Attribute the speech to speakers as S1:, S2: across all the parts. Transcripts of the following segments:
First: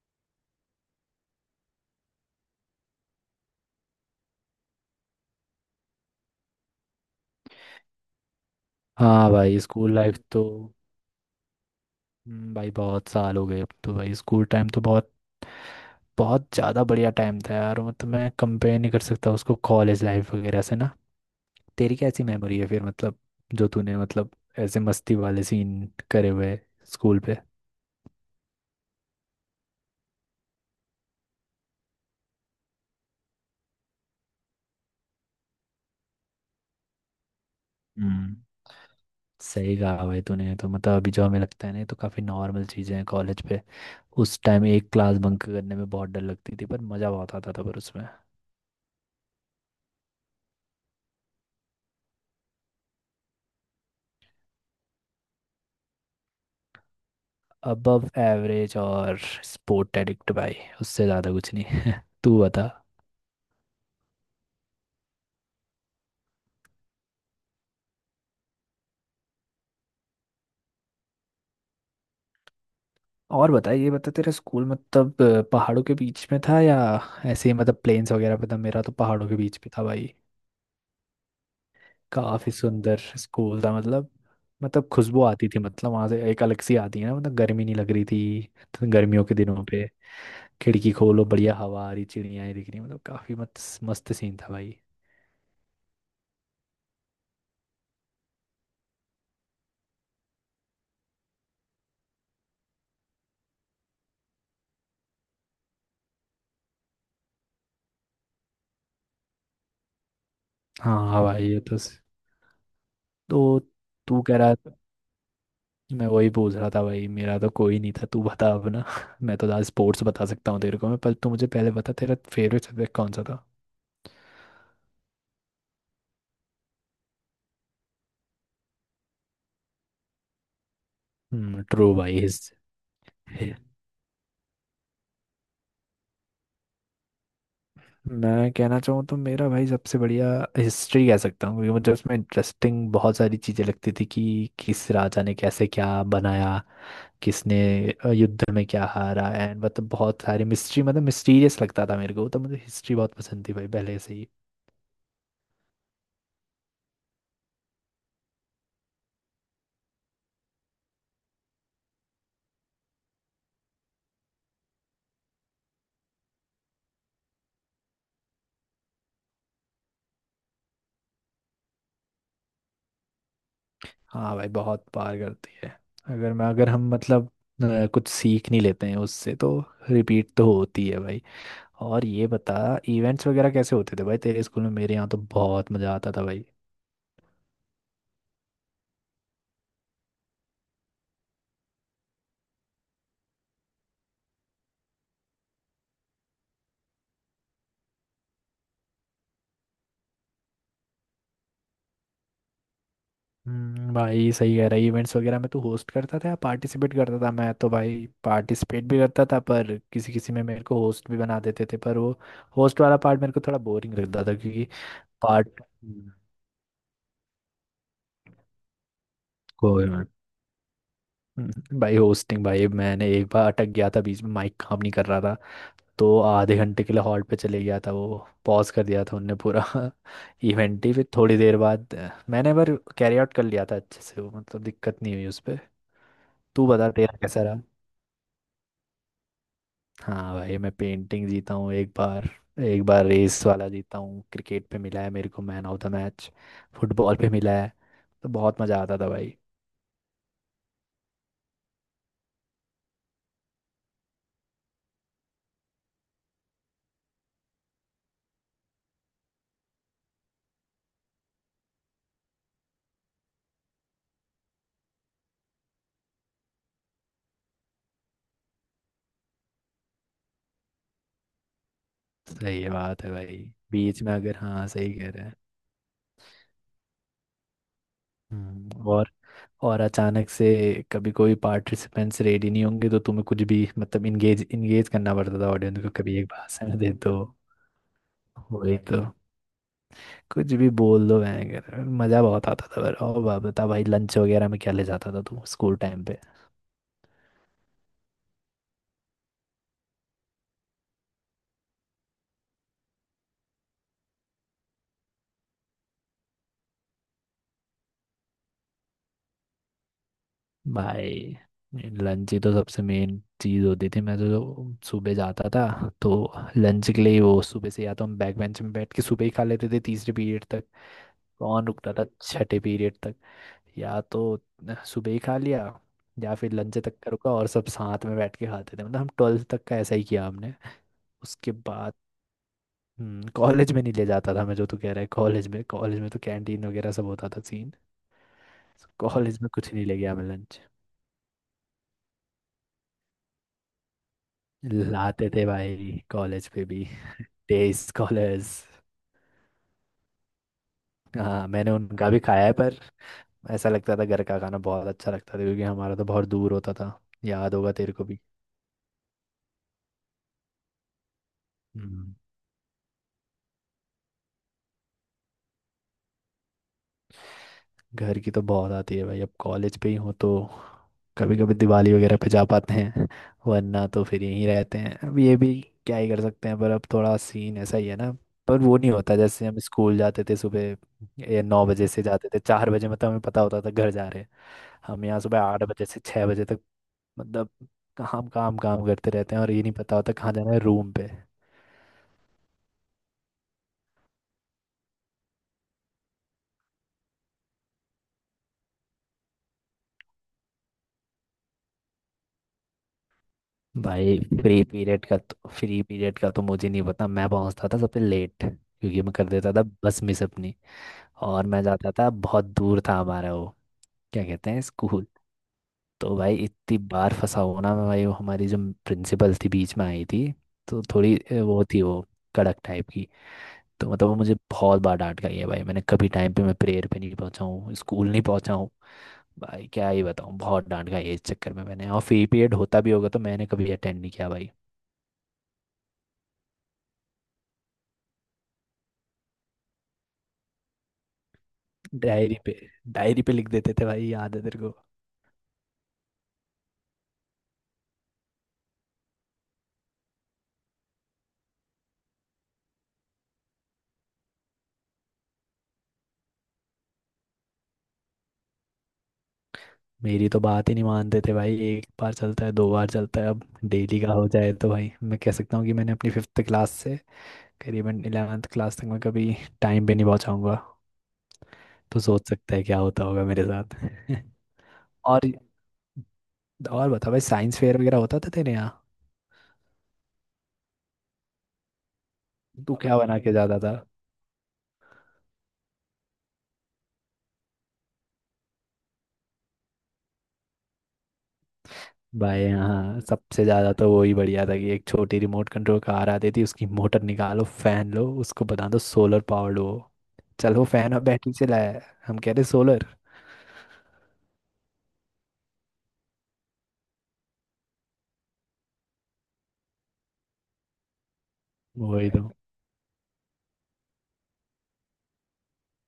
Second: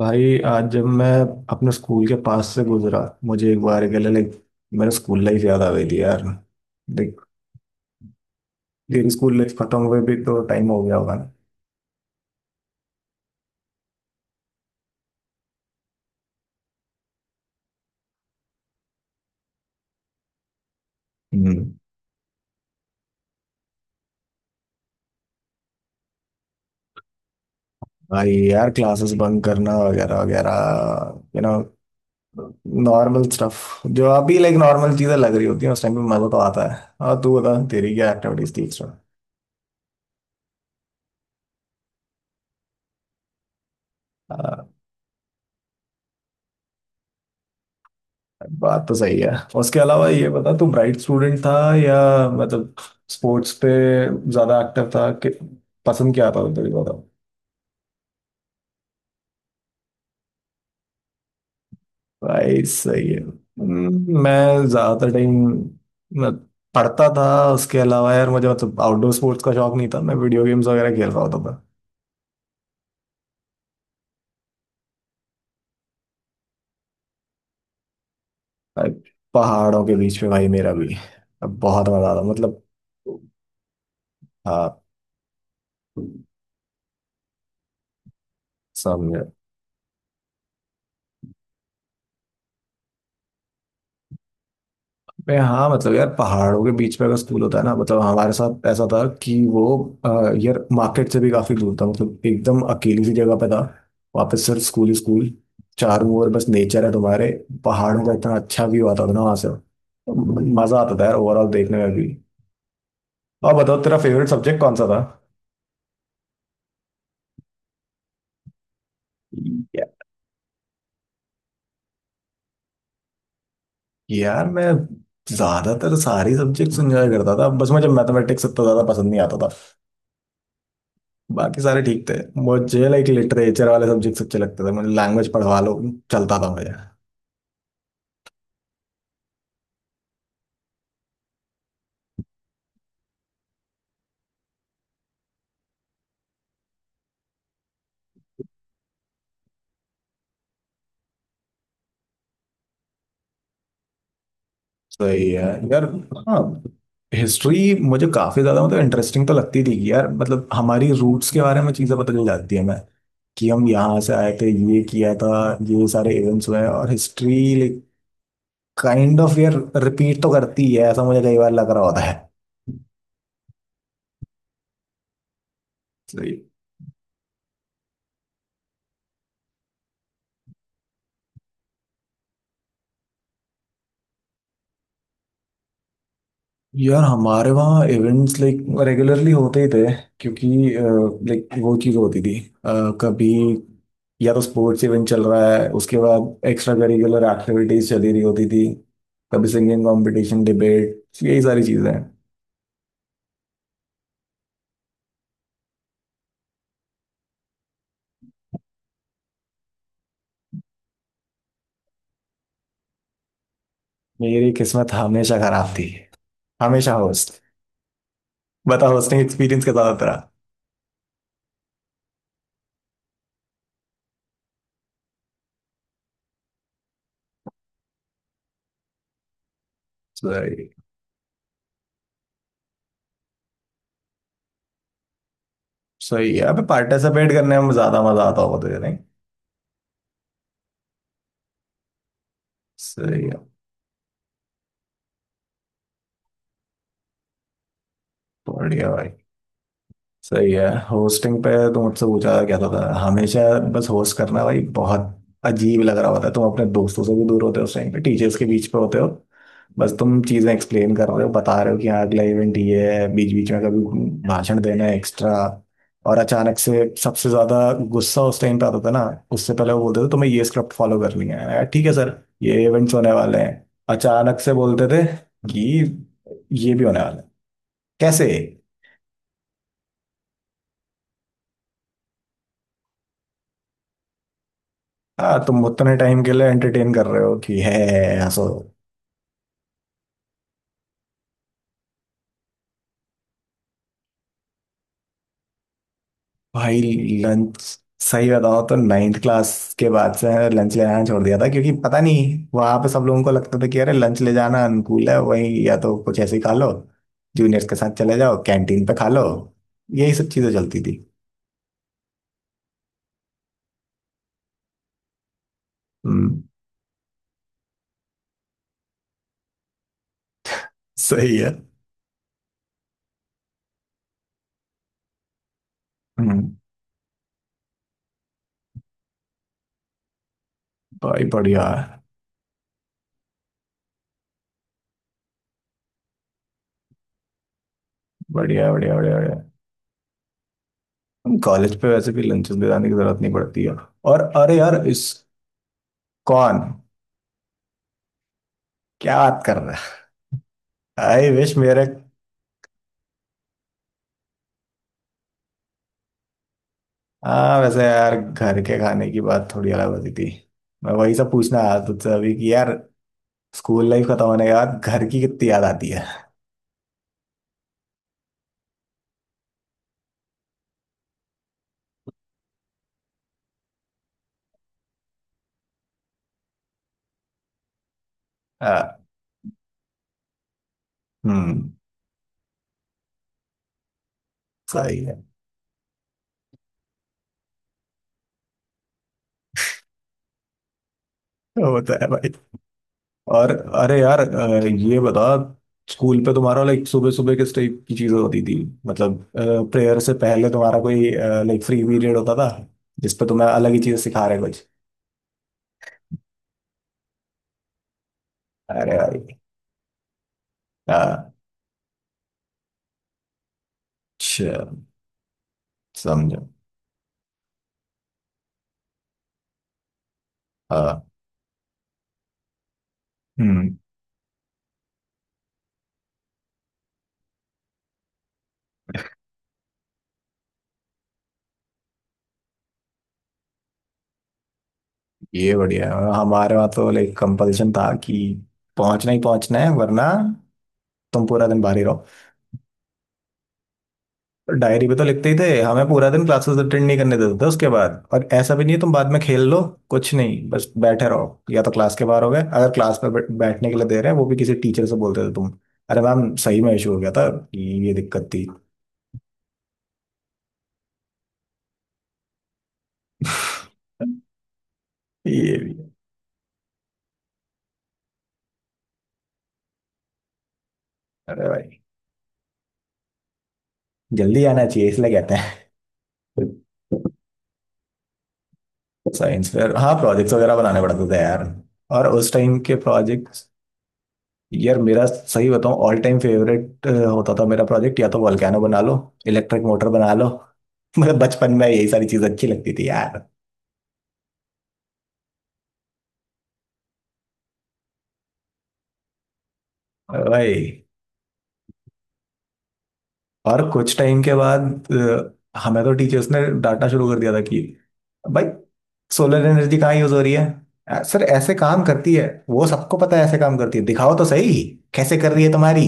S1: भाई आज जब मैं अपने स्कूल के पास से गुजरा मुझे एक बार के लिए लाइक मेरा स्कूल लाइफ याद आ गई थी यार। देख तेरी
S2: हाँ
S1: स्कूल लाइफ
S2: भाई,
S1: खत्म
S2: स्कूल
S1: हुए भी
S2: लाइफ
S1: तो
S2: तो
S1: टाइम हो गया होगा ना।
S2: भाई बहुत साल हो गए। अब तो भाई स्कूल टाइम तो बहुत बहुत ज़्यादा बढ़िया टाइम था यार। मतलब मैं कंपेयर नहीं कर सकता उसको कॉलेज लाइफ वगैरह से ना।
S1: हम्म।
S2: तेरी कैसी मेमोरी है फिर, मतलब जो तूने मतलब ऐसे मस्ती वाले सीन करे हुए स्कूल पे।
S1: भाई यार क्लासेस बंक करना वगैरह वगैरह यू नो नॉर्मल स्टफ। जो अभी लाइक नॉर्मल चीजें लग रही होती हैं उस टाइम पे मजा तो आता है। और तू बता तेरी क्या
S2: हम्म।
S1: एक्टिविटीज थी एक्स्ट्रा?
S2: सही कहा भाई तूने। तो मतलब अभी जो हमें लगता है ना, ये तो काफ़ी नॉर्मल चीज़ें हैं। कॉलेज पे उस टाइम एक क्लास बंक करने में बहुत डर लगती थी, पर मज़ा बहुत आता था पर उसमें।
S1: बात तो सही है। उसके अलावा ये बता तू ब्राइट स्टूडेंट था या मतलब स्पोर्ट्स पे ज्यादा एक्टिव था कि पसंद क्या था तेरे को बताओ।
S2: अबव एवरेज और स्पोर्ट एडिक्ट भाई, उससे ज़्यादा कुछ नहीं। तू
S1: भाई
S2: बता।
S1: सही है। मैं ज्यादातर टाइम पढ़ता था। उसके अलावा यार मुझे मतलब आउटडोर स्पोर्ट्स का शौक नहीं था, मैं वीडियो गेम्स वगैरह खेल रहा होता था।
S2: और बता, ये बता तेरा स्कूल मतलब पहाड़ों के बीच में था या ऐसे ही मतलब प्लेन्स वगैरह पे था? मेरा
S1: भाई
S2: तो पहाड़ों के बीच पे था
S1: पहाड़ों के
S2: भाई।
S1: बीच में, भाई मेरा भी। अब बहुत मजा आता
S2: काफ़ी
S1: मतलब।
S2: सुंदर स्कूल था मतलब।
S1: हाँ,
S2: मतलब खुशबू आती थी, मतलब वहाँ से एक अलग सी आती है ना। मतलब गर्मी नहीं लग रही थी तो
S1: समझ।
S2: गर्मियों के दिनों पे खिड़की खोलो, बढ़िया हवा आ रही, चिड़ियाँ दिख रही। मतलब काफ़ी मस्त मस्त सीन था भाई।
S1: मैं हाँ मतलब यार पहाड़ों के बीच में अगर स्कूल होता है ना, मतलब हमारे साथ ऐसा था कि वो अ, यार मार्केट से भी काफी दूर था, मतलब एकदम अकेली सी जगह पे था। वहाँ पे सिर्फ स्कूल ही स्कूल, चारों ओर बस नेचर है तुम्हारे। पहाड़ों का इतना अच्छा व्यू आता था ना वहाँ से। मजा आता
S2: हाँ
S1: था यार,
S2: हाँ भाई,
S1: ओवरऑल
S2: ये
S1: देखने
S2: तो
S1: में भी। और
S2: तो
S1: बताओ तेरा
S2: तू
S1: फेवरेट
S2: कह रहा।
S1: सब्जेक्ट कौन सा था?
S2: मैं वही पूछ रहा था भाई। मेरा तो कोई नहीं था, तू बता अब ना। मैं तो आज
S1: या-
S2: स्पोर्ट्स बता सकता हूँ तेरे को मैं, पर तू मुझे पहले बता तेरा फेवरेट सब्जेक्ट कौन सा था।
S1: यार मैं ज्यादातर सारे सब्जेक्ट्स एंजॉय करता था, बस मुझे मैथमेटिक्स इतना ज्यादा पसंद नहीं आता। बाकी
S2: हम्म,
S1: सारे
S2: ट्रू
S1: ठीक थे।
S2: भाई।
S1: मुझे लाइक
S2: हि-
S1: लिटरेचर वाले सब्जेक्ट अच्छे लगते थे, मुझे लैंग्वेज पढ़वा लो चलता था मुझे।
S2: मैं कहना चाहूँ तो मेरा भाई सबसे बढ़िया हिस्ट्री कह सकता हूँ, क्योंकि मुझे उसमें इंटरेस्टिंग बहुत सारी चीज़ें लगती थी कि किस राजा ने कैसे क्या बनाया, किसने युद्ध में क्या हारा एंड। मतलब बहुत सारी मिस्ट्री, मतलब मिस्टीरियस लगता था मेरे को, तो मुझे हिस्ट्री बहुत पसंद थी भाई पहले से ही।
S1: सही है यार। हाँ। हिस्ट्री मुझे काफी ज्यादा मतलब इंटरेस्टिंग तो लगती थी कि यार मतलब हमारी रूट्स के बारे में चीजें पता चल जाती है मैं, कि हम यहाँ से आए थे, ये किया था, ये सारे इवेंट्स हुए हैं। और हिस्ट्री लाइक काइंड ऑफ यार रिपीट तो करती है, ऐसा मुझे कई बार लग रहा होता है।
S2: हाँ भाई, बहुत पार करती है।
S1: सही।
S2: अगर हम मतलब कुछ सीख नहीं लेते हैं उससे तो रिपीट तो होती है भाई। और ये बता, इवेंट्स वगैरह कैसे होते थे भाई तेरे स्कूल में? मेरे यहाँ तो बहुत मज़ा आता था भाई।
S1: यार हमारे वहाँ इवेंट्स लाइक रेगुलरली होते ही थे, क्योंकि लाइक वो चीज़ होती थी अ, कभी या तो स्पोर्ट्स इवेंट चल रहा है, उसके बाद एक्स्ट्रा करिकुलर एक्टिविटीज चली रही होती थी। कभी सिंगिंग कंपटीशन डिबेट, यही सारी चीज़ें हैं।
S2: भाई सही कह रहा है। इवेंट्स वगैरह में तू होस्ट करता था या पार्टिसिपेट करता था? मैं तो भाई पार्टिसिपेट भी करता था, पर किसी किसी में मेरे को होस्ट भी बना देते थे। पर वो होस्ट वाला पार्ट मेरे को थोड़ा बोरिंग लगता था,
S1: मेरी
S2: क्योंकि
S1: किस्मत हमेशा
S2: पार्ट
S1: खराब थी, हमेशा होस्ट। बता होस्टिंग एक्सपीरियंस के
S2: कोई।
S1: साथ रहा?
S2: भाई होस्टिंग, भाई मैंने एक बार अटक गया था बीच में। माइक काम नहीं कर रहा था तो आधे घंटे के लिए हॉल्ट पे चले गया था वो, पॉज कर दिया था उनने पूरा।
S1: सही।
S2: इवेंट ही फिर, थोड़ी देर बाद मैंने पर कैरी आउट कर लिया था अच्छे से वो, मतलब दिक्कत नहीं हुई उस पर।
S1: सही है। अबे
S2: तू बता तेरा
S1: पार्टिसिपेट
S2: कैसा
S1: करने
S2: रहा?
S1: में ज़्यादा मज़ा आता होगा तुझे नहीं?
S2: हाँ भाई, मैं पेंटिंग जीता हूँ एक बार, एक बार
S1: सही है।
S2: रेस वाला जीता हूँ, क्रिकेट पे मिला है मेरे को man of the match, football पे मिला है। तो बहुत मज़ा
S1: बढ़िया
S2: आता
S1: भाई।
S2: था भाई।
S1: सही है, होस्टिंग पे तो मुझसे पूछा क्या था हमेशा। बस होस्ट करना भाई बहुत अजीब लग रहा होता है। तुम अपने दोस्तों से भी दूर होते हो, उस टाइम पे टीचर्स के बीच पे होते हो। बस तुम चीजें एक्सप्लेन कर रहे हो, बता रहे हो कि हाँ अगला इवेंट ये है, बीच बीच में कभी भाषण देना है एक्स्ट्रा। और अचानक से सबसे ज्यादा गुस्सा उस टाइम पे आता था ना। उससे पहले वो बोलते थे तुम्हें ये स्क्रिप्ट फॉलो करनी है, मैंने कहा, ठीक है सर
S2: सही
S1: ये
S2: है,
S1: इवेंट्स
S2: बात है
S1: होने
S2: भाई।
S1: वाले हैं।
S2: बीच में अगर,
S1: अचानक से
S2: हाँ,
S1: बोलते
S2: सही
S1: थे
S2: कह रहे हैं।
S1: कि ये भी होने वाला है, कैसे?
S2: हम्म, और और अचानक से कभी कोई पार्टिसिपेंट्स रेडी नहीं होंगे तो तुम्हें कुछ भी, मतलब इंगेज इंगेज करना
S1: हाँ,
S2: पड़ता था
S1: तुम
S2: ऑडियंस को,
S1: उतने
S2: कभी
S1: टाइम
S2: एक
S1: के लिए
S2: भाषण दे
S1: एंटरटेन कर
S2: दो।
S1: रहे हो कि है, हंसो।
S2: वही तो, कुछ भी बोल दो। मैं कर, मज़ा बहुत आता था पर। और बता भाई, लंच वगैरह में क्या ले जाता था तू स्कूल टाइम पे?
S1: भाई लंच सही बताओ तो नाइन्थ क्लास के बाद से लंच ले जाना छोड़ दिया था, क्योंकि पता नहीं वहां पे सब लोगों को लगता था कि अरे लंच ले जाना अनुकूल है, वही या तो कुछ ऐसे ही खा लो, जूनियर्स के साथ चले जाओ कैंटीन पे खा लो, यही सब चीजें चलती थी।
S2: भाई लंच ही तो सबसे मेन चीज़ होती थी। मैं तो जो सुबह जाता था तो
S1: हम्म,
S2: लंच के लिए ही वो। सुबह से या तो हम बैक बेंच में बैठ के सुबह ही खा लेते थे तीसरे पीरियड तक।
S1: सही है।
S2: कौन रुकता था छठे पीरियड तक? या तो सुबह ही खा लिया, या फिर
S1: हम्म,
S2: लंच तक का रुका और सब साथ में बैठ के खाते थे। मतलब हम ट्वेल्थ तक का ऐसा ही किया हमने।
S1: भाई
S2: उसके
S1: बढ़िया
S2: बाद कॉलेज में नहीं ले जाता था मैं, जो तू कह रहा है। कॉलेज में तो कैंटीन वगैरह सब होता था सीन।
S1: बढ़िया बढ़िया बढ़िया बढ़िया।
S2: कॉलेज में कुछ नहीं ले गया मैं लंच।
S1: कॉलेज पे वैसे भी लंचेस ले जाने की जरूरत नहीं पड़ती है। और अरे यार इस
S2: लाते थे भाई कॉलेज
S1: कौन?
S2: पे भी डे स्कॉलर्स।
S1: क्या बात कर रहा है? आई
S2: हाँ
S1: विश
S2: मैंने
S1: मेरे।
S2: उनका भी खाया है, पर ऐसा लगता था घर का खाना बहुत अच्छा लगता था, क्योंकि हमारा तो बहुत दूर होता था। याद
S1: हाँ
S2: होगा
S1: वैसे
S2: तेरे को
S1: यार
S2: भी।
S1: घर के खाने की बात थोड़ी अलग होती थी। मैं वही सब पूछना आया तुझसे
S2: हम्म।
S1: अभी कि यार स्कूल लाइफ खत्म होने के बाद घर की कितनी याद आती है।
S2: घर की तो बहुत आती है भाई। अब कॉलेज पे ही हो तो कभी कभी दिवाली वगैरह पे जा पाते हैं, वरना तो फिर यहीं रहते हैं। अब ये भी क्या ही कर सकते हैं? पर अब थोड़ा सीन ऐसा ही है ना। पर वो नहीं
S1: हाँ,
S2: होता जैसे हम स्कूल जाते थे सुबह। ये नौ
S1: हम्म,
S2: बजे से जाते थे, 4 बजे मतलब हमें पता होता था घर जा रहे हैं।
S1: सही
S2: हम यहाँ
S1: है।
S2: सुबह 8 बजे से 6 बजे तक, मतलब काम काम काम करते रहते हैं और ये नहीं पता होता कहाँ जाना है रूम पे।
S1: वो तो है भाई। और अरे यार ये बता स्कूल पे तुम्हारा लाइक सुबह सुबह किस टाइप की चीजें होती थी, मतलब प्रेयर से पहले तुम्हारा कोई लाइक फ्री पीरियड होता था जिसपे तुम्हें अलग ही चीजें
S2: भाई
S1: सिखा रहे कुछ।
S2: फ्री पीरियड का तो मुझे नहीं पता। मैं पहुंचता था सबसे लेट,
S1: अरे
S2: क्योंकि मैं
S1: भाई।
S2: कर देता था बस मिस अपनी।
S1: हाँ,
S2: और मैं जाता था, बहुत दूर था हमारा वो, क्या कहते
S1: अच्छा,
S2: हैं, स्कूल। तो भाई
S1: समझो।
S2: इतनी बार फंसा हुआ ना मैं भाई। वो हमारी जो प्रिंसिपल थी बीच में आई थी, तो
S1: हाँ।
S2: थोड़ी वो थी वो, कड़क टाइप की।
S1: हम्म।
S2: तो मतलब वो मुझे बहुत बार डांट गई है भाई। मैंने कभी टाइम पे, मैं प्रेयर पे नहीं पहुंचा हूँ, स्कूल नहीं पहुंचा हूँ। भाई क्या ही बताऊँ, बहुत डांट गई है इस चक्कर में मैंने। और फ्री पीरियड होता भी होगा तो मैंने कभी अटेंड नहीं किया भाई।
S1: ये बढ़िया है। हमारे वहाँ तो लाइक कंपल्सन था कि पहुंचना ही पहुंचना है, वरना तुम पूरा दिन बाहर ही रहो।
S2: डायरी पे, डायरी पे लिख देते थे भाई, याद है तेरे को।
S1: डायरी पे तो लिखते ही थे, हमें पूरा दिन क्लासेस अटेंड नहीं करने देते थे उसके बाद। और ऐसा भी नहीं तुम बाद में खेल लो, कुछ नहीं बस बैठे रहो, या तो क्लास के बाहर हो गए, अगर क्लास में बैठने के लिए दे रहे हैं वो भी किसी टीचर से बोलते थे तुम, अरे मैम सही में इशू हो गया था, ये दिक्कत थी।
S2: मेरी तो बात ही नहीं मानते थे भाई। एक बार चलता है, दो बार चलता है, अब डेली का हो जाए तो भाई, मैं कह
S1: ये
S2: सकता हूँ
S1: भी
S2: कि
S1: है।
S2: मैंने अपनी फिफ्थ क्लास से करीबन 11th क्लास तक मैं कभी टाइम पे नहीं पहुँचाऊँगा।
S1: अरे भाई
S2: तो सोच सकता है क्या होता होगा मेरे साथ।
S1: जल्दी आना चाहिए इसलिए
S2: और
S1: कहते हैं।
S2: और बता भाई, साइंस फेयर वगैरह होता था तेरे यहाँ?
S1: साइंस फेयर, हाँ, प्रोजेक्ट्स वगैरह बनाने पड़ते थे यार। और उस टाइम के
S2: तू क्या बना के
S1: प्रोजेक्ट,
S2: जाता था?
S1: यार मेरा सही बताऊं ऑल टाइम फेवरेट होता था मेरा प्रोजेक्ट, या तो वोल्केनो बना लो, इलेक्ट्रिक मोटर बना लो। मतलब बचपन में यही सारी चीज
S2: भाई
S1: अच्छी लगती थी
S2: हाँ,
S1: यार।
S2: सबसे ज़्यादा तो वही बढ़िया था कि एक छोटी रिमोट कंट्रोल कार आती थी, उसकी मोटर निकालो, फैन लो, उसको बता दो सोलर पावर्ड हो। चल,
S1: भाई।
S2: वो फैन अब बैटरी से लाया है, हम कह रहे सोलर।
S1: और कुछ टाइम के बाद हमें तो टीचर्स ने डांटना शुरू कर दिया था कि भाई सोलर एनर्जी कहाँ यूज हो रही है। सर ऐसे काम
S2: वही
S1: करती है
S2: तो।
S1: वो सबको पता है, ऐसे काम करती है दिखाओ तो सही, कैसे कर रही है तुम्हारी?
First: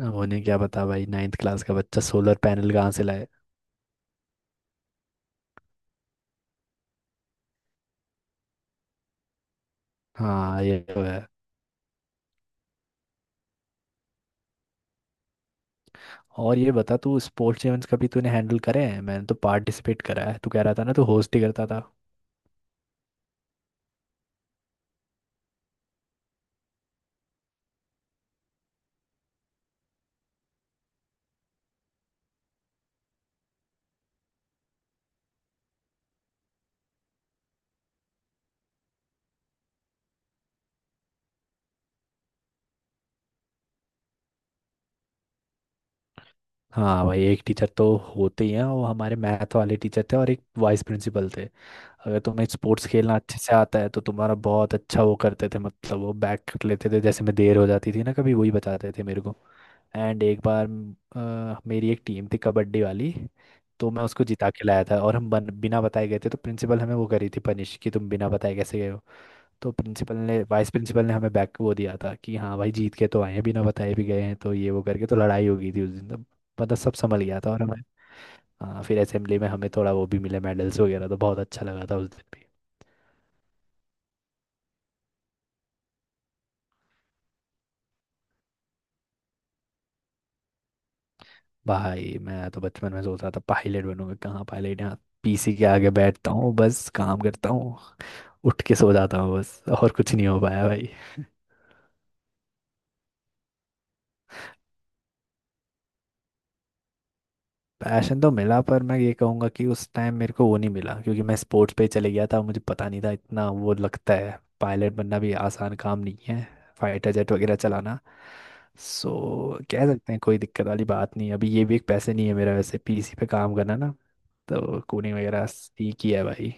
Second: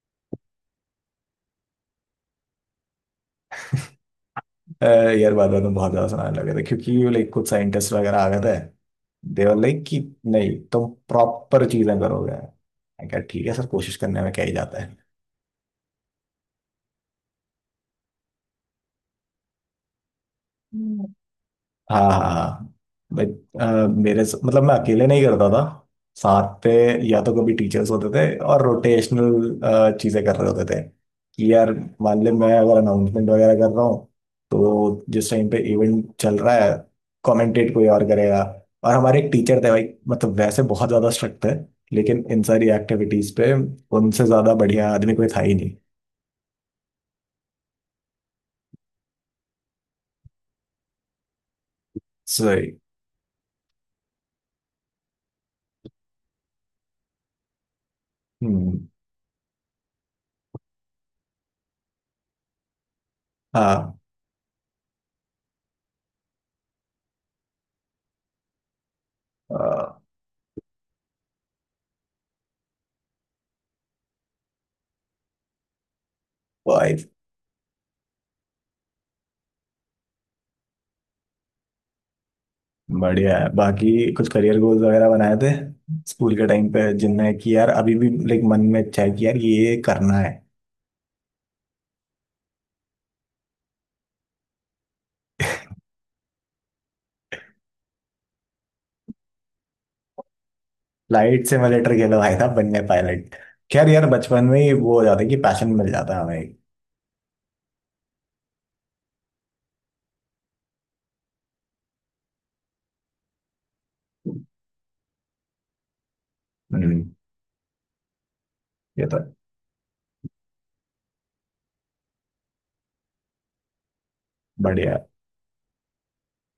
S2: अब उन्हें क्या बता भाई, नाइन्थ क्लास का बच्चा सोलर पैनल कहाँ से लाए?
S1: अ, यार बाद में तो बहुत ज्यादा सुनाने लगे थे, क्योंकि लाइक कुछ साइंटिस्ट वगैरह आ गए थे देवर लाइक कि नहीं
S2: हाँ ये
S1: तुम
S2: तो है।
S1: प्रॉपर चीजें करोगे, मैं कहा ठीक है सर कोशिश करने में क्या ही जाता है।
S2: और ये बता, तू स्पोर्ट्स इवेंट्स कभी तूने हैंडल करे हैं? मैंने तो पार्टिसिपेट करा है, तू कह रहा था ना तू होस्ट ही करता था।
S1: हाँ, हाँ, हाँ। भाई मेरे मतलब मैं अकेले नहीं करता था, साथ पे या तो कभी टीचर्स होते थे और रोटेशनल चीजें कर रहे होते थे कि यार मान ले मैं अगर अनाउंसमेंट वगैरह कर रहा हूँ, तो जिस टाइम पे इवेंट चल रहा है कमेंटेट कोई और करेगा। और हमारे एक टीचर थे भाई, मतलब वैसे बहुत ज्यादा स्ट्रिक्ट थे, लेकिन इन सारी एक्टिविटीज पे उनसे ज्यादा बढ़िया आदमी कोई था ही नहीं।
S2: हाँ भाई, एक टीचर तो होते ही हैं। वो हमारे मैथ वाले टीचर थे और एक वाइस प्रिंसिपल थे। अगर तुम्हें
S1: सही।
S2: स्पोर्ट्स खेलना अच्छे से आता है तो तुम्हारा बहुत अच्छा वो करते थे, मतलब वो बैक कर लेते थे। जैसे मैं देर हो जाती थी ना कभी, वही
S1: हम्म।
S2: बताते थे मेरे को। एंड एक बार मेरी एक टीम थी कबड्डी वाली। तो
S1: हाँ।
S2: मैं उसको जिता के लाया था, और हम बिना बताए गए थे, तो प्रिंसिपल हमें वो करी थी पनिश, कि तुम बिना बताए कैसे गए। तो प्रिंसिपल ने वाइस प्रिंसिपल ने हमें बैक वो दिया था कि हाँ भाई जीत के तो आए हैं, बिना बताए भी गए हैं। तो ये वो करके तो लड़ाई हो गई थी उस दिन तो। मतलब सब संभल गया था, और हमें, हाँ, फिर असेंबली में हमें थोड़ा वो भी मिले मेडल्स वगैरह। तो बहुत अच्छा लगा था उस दिन भी।
S1: बढ़िया है, बाकी कुछ करियर गोल्स वगैरह बनाए थे स्कूल के टाइम पे जिनमें कि यार अभी भी लाइक मन में इच्छा है कि यार ये करना है?
S2: भाई मैं तो बचपन में सोच रहा था पायलट बनूंगा। कहाँ पायलट, यहाँ पीसी के आगे बैठता हूँ, बस काम करता हूँ, उठ के सो जाता हूँ बस। और कुछ नहीं हो पाया भाई।
S1: फ्लाइट सिमुलेटर खेलो भाई साहब बनने पायलट। खैर यार बचपन में ही वो हो जाता है कि पैशन मिल जाता है हमें।
S2: पैशन तो मिला, पर मैं ये कहूँगा कि उस टाइम मेरे को वो नहीं मिला, क्योंकि मैं स्पोर्ट्स पे चले गया था। मुझे पता नहीं था इतना वो। लगता है पायलट बनना भी आसान काम नहीं है,
S1: हम्म।
S2: फाइटर जेट वगैरह चलाना।
S1: ये तो
S2: सो कह सकते हैं कोई दिक्कत वाली बात नहीं है अभी। ये भी एक पैसे नहीं है मेरा वैसे, पीसी पे काम करना ना। तो
S1: बढ़िया है,
S2: कोडिंग वगैरह सीखी है भाई।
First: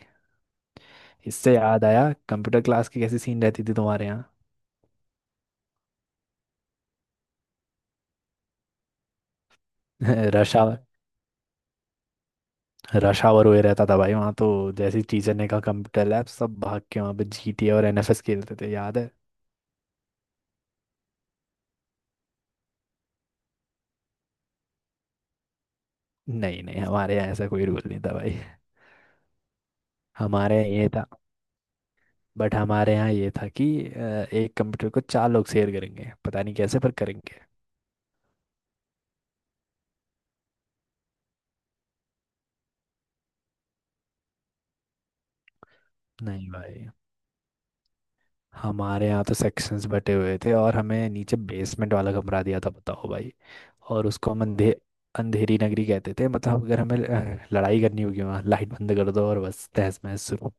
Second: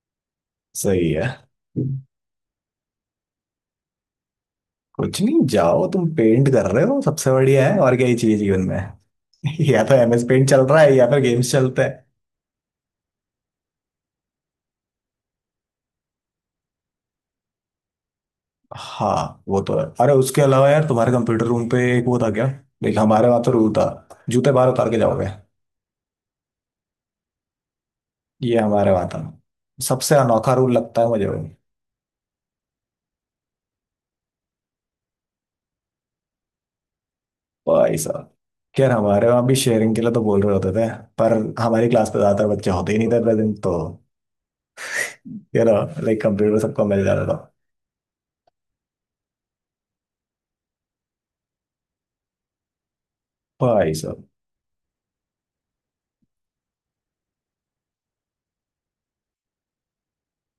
S1: सही है।
S2: इससे याद आया, कंप्यूटर क्लास की कैसी सीन रहती थी तुम्हारे यहाँ?
S1: कुछ नहीं जाओ, तुम पेंट कर रहे हो सबसे बढ़िया है, और क्या ही चाहिए जीवन में। या तो एमएस पेंट
S2: रश
S1: चल
S2: आवर,
S1: रहा है या फिर गेम्स चलते।
S2: रश आवर हुए रहता था भाई वहाँ तो। जैसे ही टीचर ने कहा कंप्यूटर लैब, सब भाग के वहाँ पे जीटीए और एनएफएस खेलते थे, याद है?
S1: हाँ वो तो है। अरे उसके अलावा यार तुम्हारे कंप्यूटर रूम पे एक वो था क्या? देख हमारे वहां तो रूल था, जूते बाहर उतार के जाओगे।
S2: नहीं नहीं, हमारे यहाँ ऐसा कोई रूल नहीं था भाई।
S1: ये हमारे वहां था, सबसे अनोखा
S2: हमारे
S1: रूल
S2: यहाँ ये
S1: लगता
S2: था
S1: है मुझे वो।
S2: बट हमारे यहाँ ये था कि एक कंप्यूटर को चार लोग शेयर करेंगे, पता नहीं कैसे पर करेंगे।
S1: भाई साहब, यार हमारे वहां भी शेयरिंग के लिए तो बोल रहे होते थे, पर हमारी क्लास पे ज्यादातर बच्चे होते ही नहीं थे प्रेजेंट, तो यार लाइक
S2: नहीं
S1: कंप्यूटर सबको
S2: भाई,
S1: मिल जाता था।
S2: हमारे यहाँ तो सेक्शंस बटे हुए थे, और हमें नीचे बेसमेंट वाला कमरा दिया था, बताओ भाई।
S1: भाई
S2: और
S1: साहब
S2: उसको हम अंधेरी नगरी कहते थे। मतलब अगर हमें लड़ाई करनी होगी, वहाँ लाइट बंद कर दो और बस तहस महस शुरू।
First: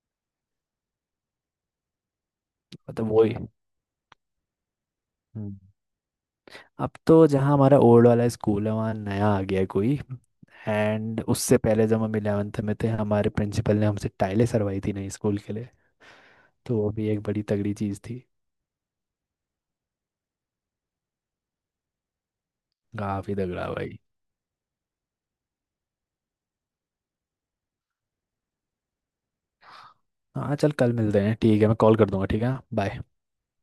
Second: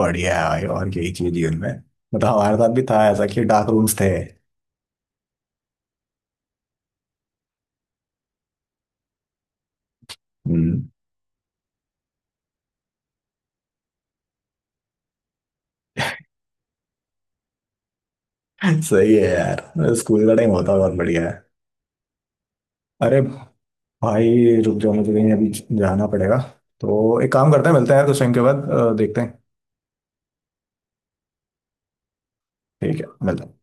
S1: बढ़िया है भाई। और यही चीज जीवन में, मतलब हमारे साथ भी था
S2: मतलब
S1: ऐसा
S2: वही।
S1: कि डार्क रूम्स थे।
S2: हम्म। अब तो जहाँ हमारा ओल्ड वाला स्कूल है वहाँ नया आ गया है कोई।
S1: हम्म।
S2: एंड उससे पहले जब हम 11th में थे, हमारे प्रिंसिपल ने हमसे टाइलें सरवाई थी नई स्कूल के लिए। तो वो भी एक बड़ी तगड़ी चीज़ थी।
S1: सही है यार, स्कूल का टाइम होता बहुत बढ़िया है। अरे
S2: काफ़ी तगड़ा भाई।
S1: भाई रुक जाओ, मुझे कहीं अभी जाना पड़ेगा। तो एक काम करते हैं, मिलते हैं यार कुछ टाइम के बाद, देखते हैं।
S2: हाँ चल, कल मिलते हैं, ठीक है। मैं कॉल कर दूंगा, ठीक है,
S1: ठीक
S2: बाय।
S1: है, मिलते हैं।